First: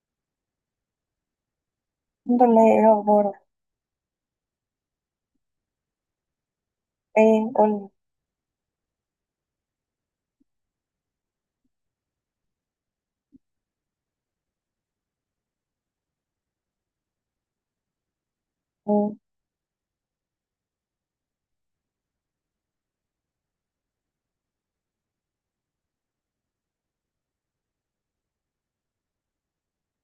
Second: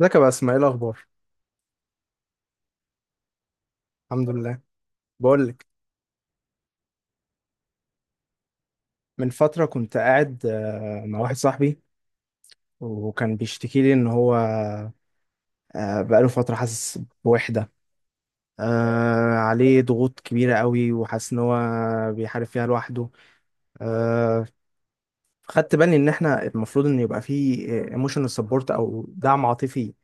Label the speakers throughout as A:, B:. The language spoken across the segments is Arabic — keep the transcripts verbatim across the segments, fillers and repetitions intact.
A: ازيك يا باسم؟ ايه الاخبار؟
B: الحمد لله، ايه اخبارك؟
A: الحمد لله. بقول لك.
B: ايه؟ قولي.
A: من فتره كنت قاعد آه، مع واحد صاحبي، وكان بيشتكي لي ان هو آه، بقاله فتره حاسس بوحده.
B: مم.
A: آه، عليه ضغوط كبيره قوي وحاسس ان هو بيحارب فيها لوحده. آه، خدت بالي ان احنا المفروض ان يبقى فيه ايموشنال سبورت او دعم عاطفي،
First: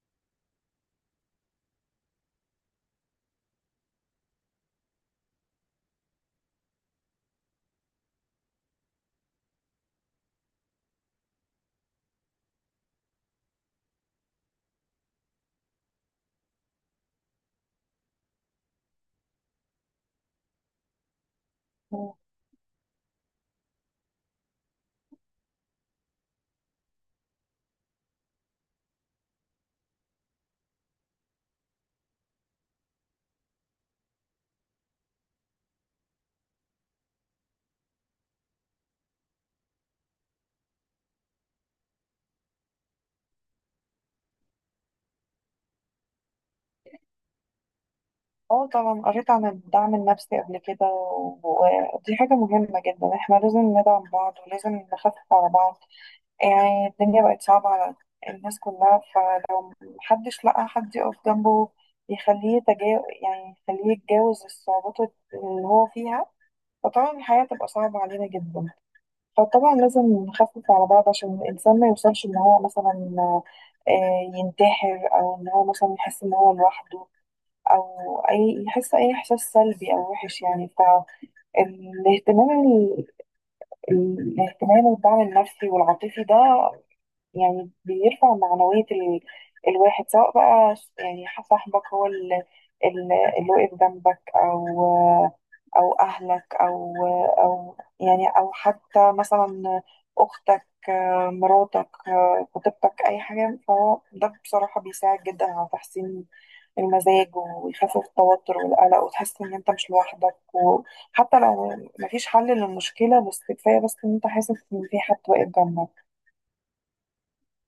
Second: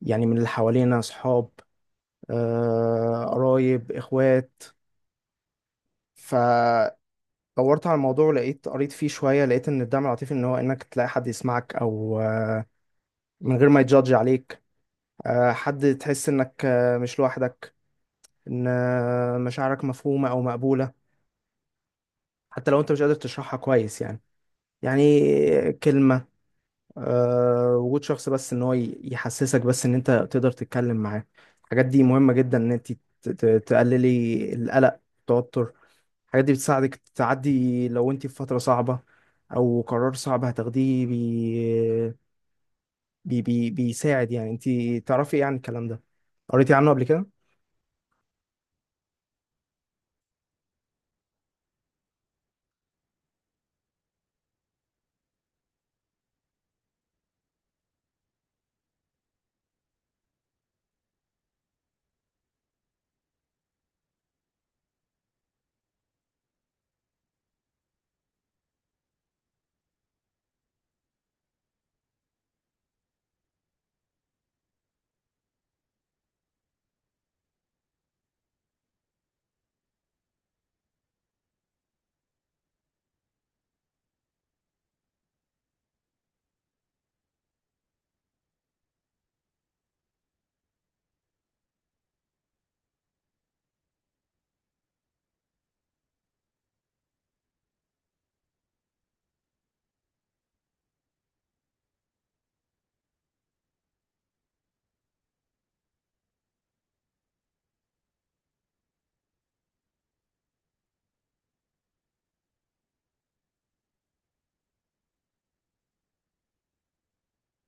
A: يعني من اللي حوالينا اصحاب، آه، قرايب، اخوات. ف دورت على الموضوع، لقيت قريت فيه شوية، لقيت إن الدعم العاطفي إن هو إنك تلاقي حد يسمعك أو آه، من غير ما يجادج عليك، آه، حد تحس إنك آه، مش لوحدك، إن آه، مشاعرك مفهومة أو مقبولة،
B: مم.
A: حتى لو أنت مش قادر تشرحها كويس يعني يعني كلمة، آه، وجود شخص، بس ان هو ي- يحسسك بس ان انت تقدر تتكلم معاه. الحاجات دي مهمة جدا ان انت ت- ت- تقللي القلق، التوتر. الحاجات دي بتساعدك تعدي لو انت في فترة صعبة او قرار صعب هتاخديه بي... بي... بي... بيساعد يعني. انت تعرفي ايه عن الكلام ده؟ قريتي عنه قبل كده؟
B: اه، طبعا قريت عن الدعم النفسي قبل كده، و- ودي حاجة مهمة جدا. احنا لازم ندعم بعض ولازم نخفف على بعض. يعني الدنيا بقت صعبة على الناس كلها، فلو محدش لقى حد يقف جنبه يخليه يتجاوز، يعني يخليه يتجاوز الصعوبات اللي هو فيها، فطبعا الحياة تبقى صعبة علينا جدا. فطبعا لازم نخفف على بعض عشان الإنسان ما يوصلش إن هو مثلا آه، ينتحر، أو إن هو مثلا يحس إن هو لوحده، أو أي يحس أي إحساس سلبي أو وحش يعني. فالاهتمام ال- ال- الاهتمام والدعم النفسي والعاطفي ده يعني بيرفع معنوية ال... الواحد، سواء بقى ش- يعني ح- صاحبك هو ال... ال... اللي واقف جنبك، أو أو أهلك، أو أو يعني أو حتى مثلا أختك، آه، مراتك، آه، خطيبتك، أي حاجة. فهو ده بصراحة بيساعد جدا على تحسين المزاج، ويخفف التوتر والقلق، وتحس إن أنت مش لوحدك، وحتى لو مفيش حل للمشكلة، بس كفاية بس إن أنت حاسس إن في حد واقف جنبك.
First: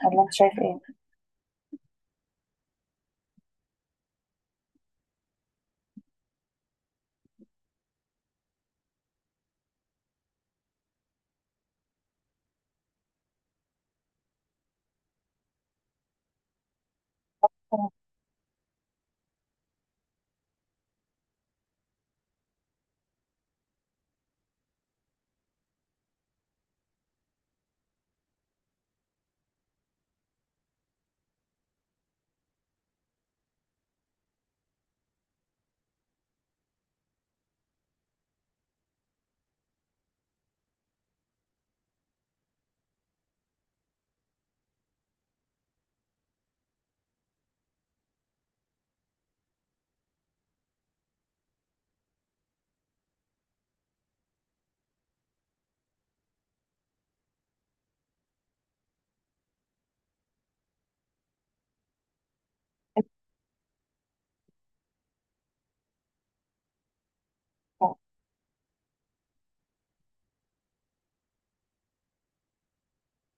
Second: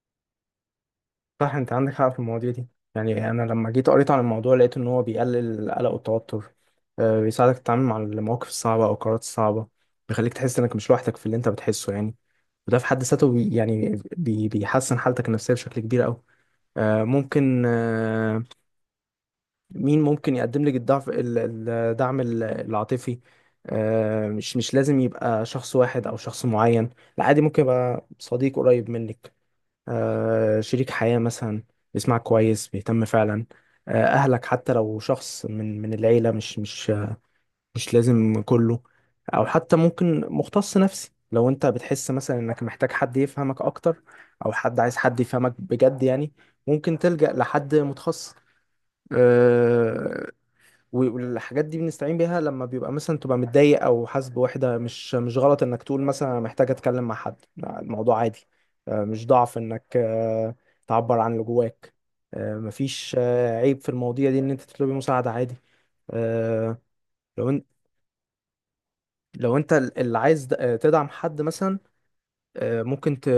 B: ولا أنت شايف إيه؟
A: صح، انت عندك حق في المواضيع دي. يعني انا لما جيت قريت عن الموضوع لقيت ان هو بيقلل القلق والتوتر، آه، بيساعدك تتعامل مع المواقف الصعبه او القرارات الصعبه، بيخليك تحس انك مش لوحدك في اللي انت بتحسه يعني. وده في حد ذاته بي يعني بي بيحسن حالتك النفسيه بشكل كبير قوي. آه، ممكن آه، مين ممكن يقدم لك الضعف ال- الدعم ال- العاطفي؟ آه، مش مش لازم يبقى شخص واحد او شخص معين، لا عادي، ممكن يبقى صديق قريب منك، آه، شريك حياة مثلا بيسمعك كويس، بيهتم فعلا، آه، أهلك، حتى لو شخص من من العيلة، مش مش مش لازم كله. أو حتى ممكن مختص نفسي لو أنت بتحس مثلا إنك محتاج حد يفهمك أكتر، أو حد عايز حد يفهمك بجد يعني، ممكن تلجأ لحد متخصص. آه، و- والحاجات دي بنستعين بيها لما بيبقى مثلا تبقى متضايق او حاسس بوحده. مش مش غلط انك تقول مثلا أنا محتاج اتكلم مع حد. لا، الموضوع عادي. آه، مش ضعف انك آه، تعبر عن اللي جواك. آه، مفيش آه، عيب في المواضيع دي ان انت تطلبي مساعده، عادي. آه، لو انت لو انت اللي عايز د- آه، تدعم حد مثلا، آه، ممكن ت...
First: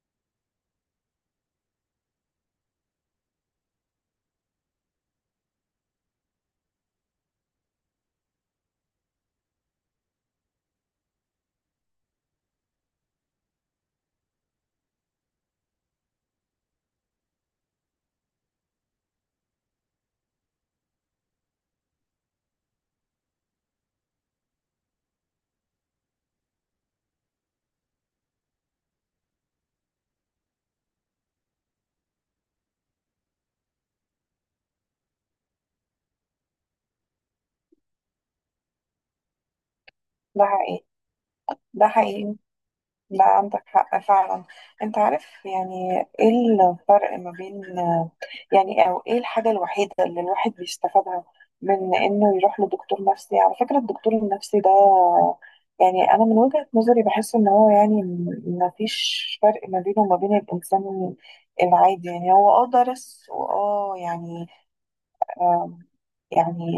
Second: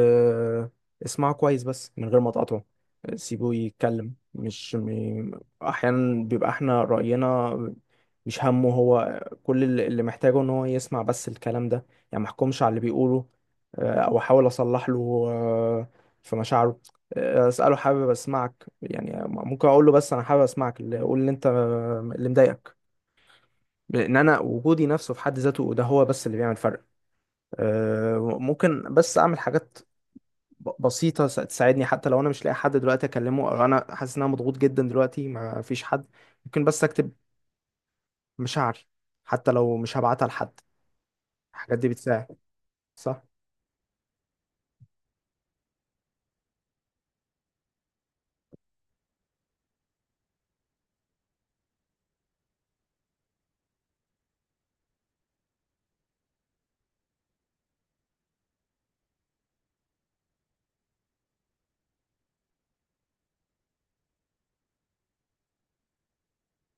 A: اسمعه كويس بس من غير ما تقاطعه. آه، سيبه يتكلم، مش م... احيانا بيبقى احنا رأينا، مش همه. هو كل اللي اللي محتاجه ان هو يسمع بس الكلام ده يعني. ما احكمش على اللي بيقوله، آه، او احاول اصلح له آه، في مشاعره. آه، اساله حابب اسمعك يعني، ممكن اقول له بس انا حابب اسمعك، اللي قول اللي انت اللي مضايقك، لان انا وجودي نفسه في حد ذاته ده هو بس اللي بيعمل فرق. آه، ممكن بس اعمل حاجات ب- بسيطة س- تساعدني، حتى لو أنا مش لاقي حد دلوقتي أكلمه، أو أنا حاسس إن أنا مضغوط جدا دلوقتي ما فيش حد. ممكن بس أكتب مشاعري حتى لو مش هبعتها
B: ده
A: لحد.
B: حقيقي.
A: الحاجات
B: ده
A: دي
B: حقيقي.
A: بتساعد. صح.
B: ده عندك حق فعلا. انت عارف يعني ايه الفرق ما بين، يعني او ايه الحاجة الوحيدة اللي الواحد بيستفادها من انه يروح لدكتور نفسي؟ على فكرة الدكتور النفسي ده، يعني انا من وجهة نظري بحس ان هو يعني ما فيش فرق ما بينه وما بين الانسان العادي. يعني هو اه درس واه يعني يعني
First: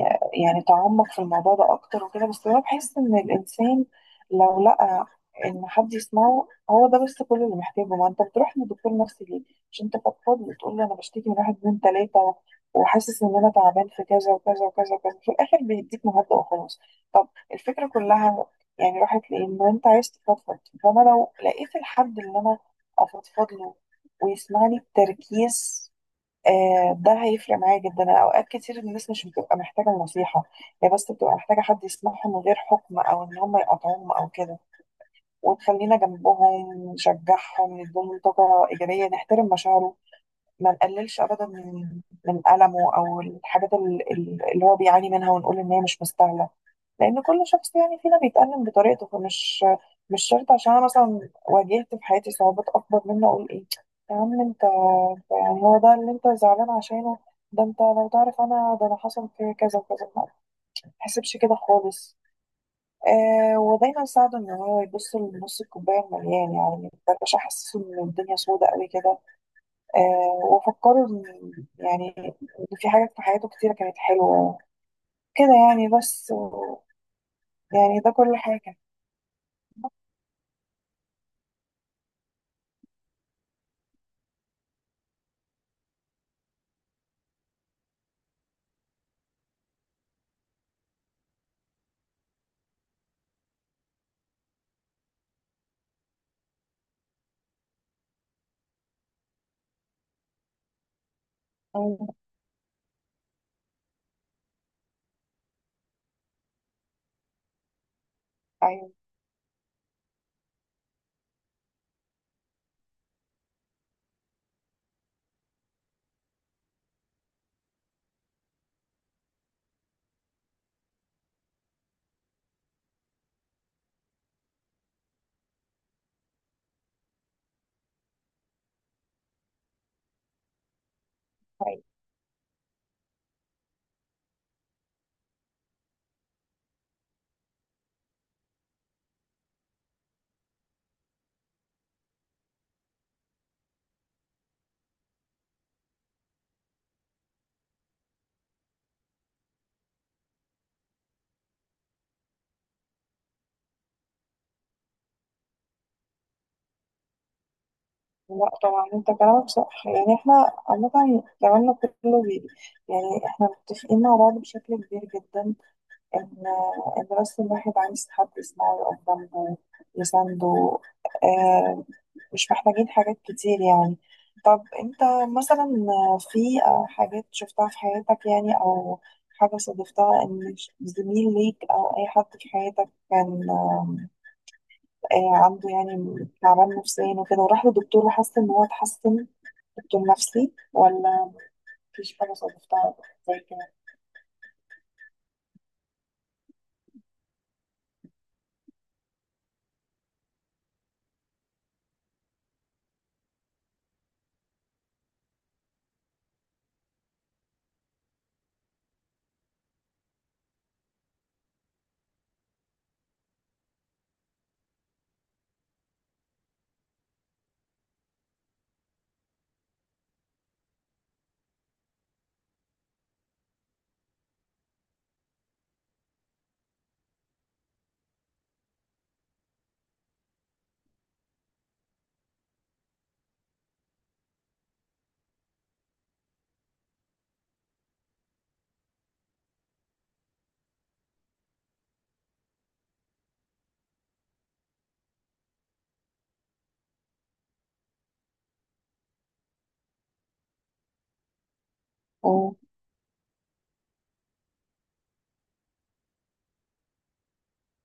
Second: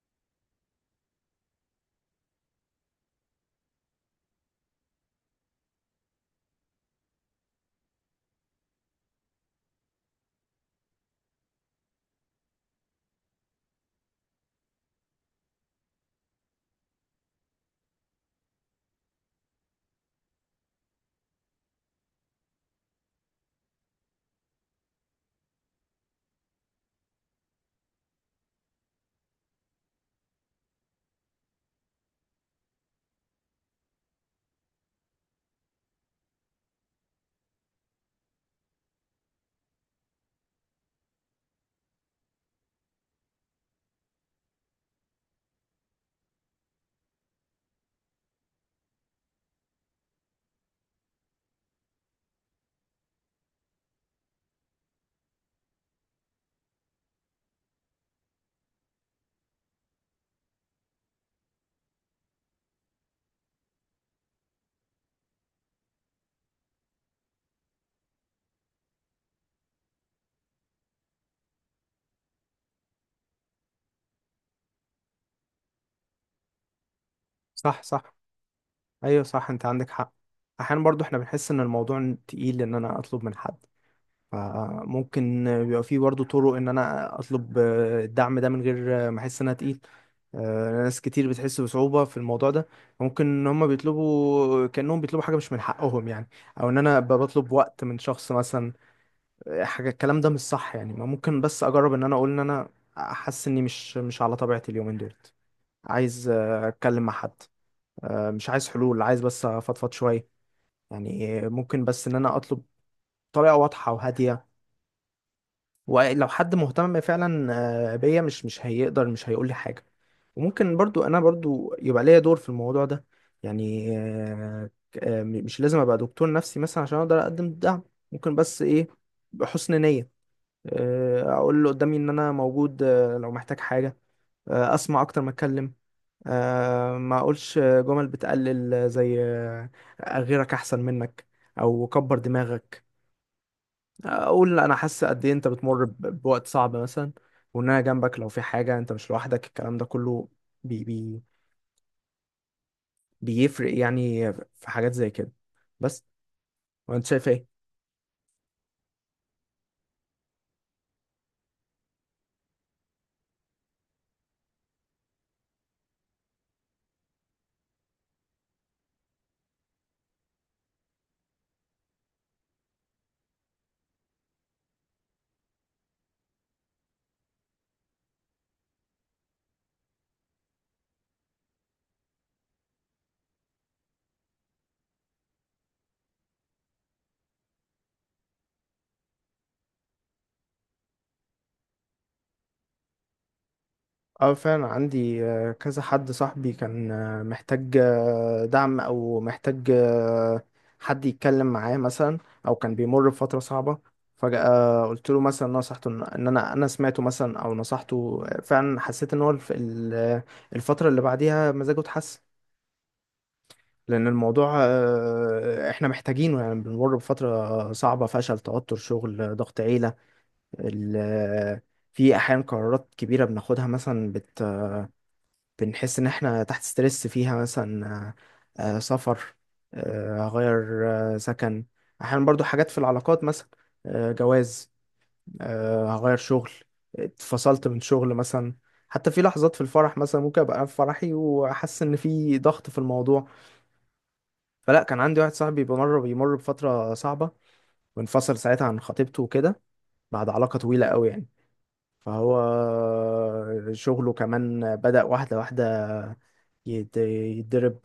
B: يعني تعمق في الموضوع ده اكتر وكده، بس انا بحس ان الانسان لو لقى ان حد يسمعه هو ده بس كل اللي محتاجه. ما انت بتروح لدكتور نفسي ليه؟ مش انت فضفاض وتقول لي انا بشتكي من واحد اتنين تلاته، وحاسس ان انا تعبان في كذا وكذا وكذا وكذا، في الاخر بيديك مهدئ وخلاص. طب الفكره كلها يعني راحت ليه؟ ان انت عايز تفضفض. فانا لو لقيت الحد اللي انا افضفض له ويسمعني بتركيز، آه، ده هيفرق معايا جدا. أنا اوقات كتير الناس مش بتبقى محتاجه النصيحه، هي بس بتبقى محتاجه حد يسمعهم من غير حكم، او ان هم يقاطعوهم او كده. وتخلينا جنبهم نشجعهم نديهم طاقه ايجابيه، نحترم مشاعرهم، ما نقللش ابدا من من المه او الحاجات ال- ال- اللي هو بيعاني منها، ونقول ان هي مش مستاهله. لان كل شخص يعني فينا بيتألم بطريقته، فمش مش شرط عشان انا مثلا واجهت في حياتي صعوبات اكبر منه اقول ايه يا عم انت أنت يعني هو ده اللي انت زعلان عشانه؟ ده انت لو تعرف انا، ده انا حصل في كذا وكذا، ما تحسبش كده خالص. آه ودايما ساعده ان هو يبص لنص الكوبايه المليان، يعني ما يبقاش حاسس ان الدنيا سودة قوي كده. آه وفكروا إن- يعني إن في حاجات في حياته كتيرة كانت حلوة كده يعني، بس و-
A: صح،
B: يعني ده
A: صح.
B: كل حاجة.
A: أيوه صح، أنت عندك حق. أحيانا برضو إحنا بنحس إن الموضوع تقيل إن أنا أطلب من حد، فممكن بيبقى فيه برضه طرق ان انا اطلب الدعم ده من غير ما احس ان انا تقيل. آه، ناس كتير بتحس بصعوبة في الموضوع ده، ممكن ان هم بيطلبوا كأنهم بيطلبوا حاجة مش من حقهم يعني، او ان انا أبقى بطلب وقت من شخص مثلا. آه، حاجة الكلام ده مش صح يعني. ما ممكن بس اجرب ان
B: مم،
A: انا اقول ان انا حاسس اني مش مش على طبيعتي اليومين دولت، عايز آه، اتكلم مع حد. آه، مش عايز
B: أيوة.
A: حلول، عايز بس افضفض شوية يعني. آه، ممكن بس ان انا اطلب طريقة واضحة وهادية، ولو حد مهتم فعلا آه، بيا مش مش هيقدر مش هيقول لي حاجة. وممكن برضو انا برضو يبقى ليا دور في الموضوع ده يعني. آه، آه، مش لازم ابقى دكتور نفسي مثلا عشان اقدر اقدم الدعم، ممكن بس ايه، بحسن نية آه، اقول اللي
B: أيوة.
A: قدامي ان انا موجود، آه، لو محتاج حاجة. آه، اسمع اكتر ما اتكلم، آه، ما اقولش جمل بتقلل زي آه، غيرك احسن منك، او كبر دماغك. اقول انا حاسس قد ايه انت بتمر ب- بوقت صعب مثلا، وان انا جنبك لو في حاجه، انت مش لوحدك. الكلام ده كله بي بي بيفرق يعني في حاجات زي كده. بس، وانت شايف ايه؟
B: لا، طبعا انت كلامك صح. يعني احنا عامة كلامنا كله بي يعني احنا متفقين مع بعض بشكل كبير جدا، ان ان بس الواحد عايز حد يسمعه، يقف جنبه، يسنده. آه، مش محتاجين حاجات كتير يعني. طب انت مثلا، في حاجات شفتها في حياتك، يعني او حاجة صادفتها ان زميل ليك او اي حد في حياتك كان آم، آه، عنده يعني تعبان نفسيا وكده، وراح لدكتور وحس ان هو اتحسن؟ دكتور نفسي؟ ولا مفيش حاجة صادفتها زي كده؟
A: اه فعلا عندي آه، كذا حد صاحبي كان آه، محتاج آه، دعم او محتاج آه، حد يتكلم معاه مثلا، او كان بيمر بفترة صعبة. فجأة قلت له مثلا، نصحته ان إن انا انا سمعته مثلا او نصحته. آه، فعلا حسيت ان هو الف- ال- آه، الفترة اللي بعديها مزاجه اتحسن. لأن الموضوع آه، إحنا محتاجينه، يعني بنمر بفترة صعبة، فشل، توتر، شغل، ضغط، عيلة، ال- في أحيانا قرارات كبيرة بناخدها مثلا، بت بنحس إن إحنا تحت ستريس فيها مثلا، آه، آه، سفر، آه، هغير آه، سكن. أحيانا برضو حاجات في العلاقات مثلا، آه، جواز، آه، هغير شغل، اتفصلت من شغل مثلا. حتى في لحظات في الفرح مثلا ممكن أبقى في فرحي وأحس إن في ضغط في الموضوع. فلا، كان عندي واحد صاحبي بمر بيمر بفترة صعبة، وانفصل ساعتها عن خطيبته وكده بعد علاقة طويلة قوي يعني. فهو
B: أه.
A: شغله كمان بدأ واحدة واحدة يت- يتضرب.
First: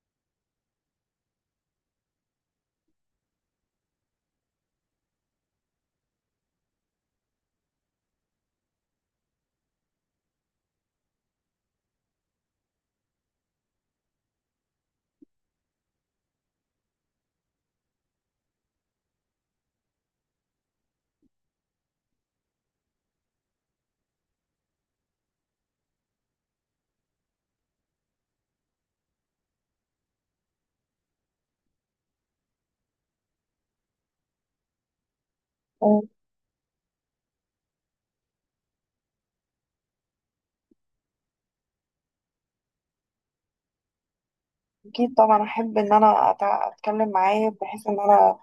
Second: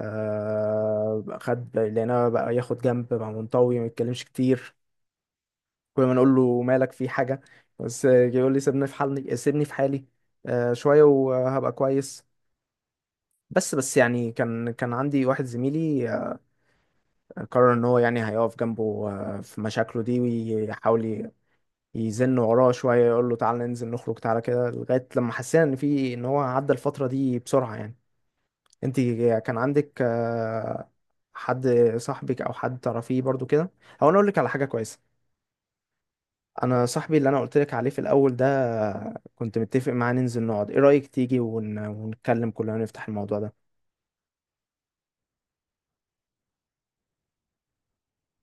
A: آه، خد لقيناه بقى ياخد جنب، بقى منطوي ما يتكلمش كتير، كل ما نقول له مالك، في حاجة؟ بس يقول لي سيبني في حالي، سيبني في حالي، آه، شوية وهبقى كويس. بس بس يعني كان كان عندي واحد زميلي قرر ان هو يعني هيقف جنبه آه، في مشاكله دي، ويحاول ي- يزن وراه شوية، يقول له تعالى ننزل نخرج، تعالى كده، لغاية لما حسينا ان في ان هو عدى الفترة دي بسرعة يعني. انت كان عندك آه، حد صاحبك او حد تعرفيه برضو كده؟ هو انا اقول لك على حاجة كويسة.
B: أه.
A: انا صاحبي اللي انا قلت لك عليه في الاول ده، آه، كنت متفق معاه ننزل نقعد. ايه رأيك تيجي ون... ونتكلم كلنا، نفتح الموضوع ده؟
B: اكيد طبعا احب ان انا أتع- اتكلم معاه، بحيث ان انا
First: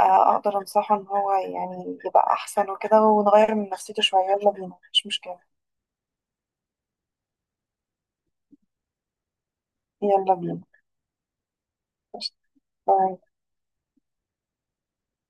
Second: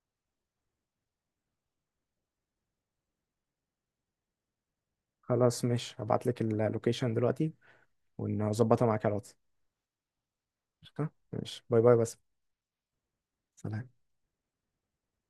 B: آه، اقدر انصحه ان هو يعني يبقى احسن وكده، ونغير من نفسيته شوية. يلا بينا، مش مشكلة.
A: خلاص ماشي، هبعت لك اللوكيشن دلوقتي ونظبطها معاك على الواتس.
B: يلا بينا.
A: قشطة؟ ماشي، باي باي، بس
B: قشطة. باي.
A: سلام.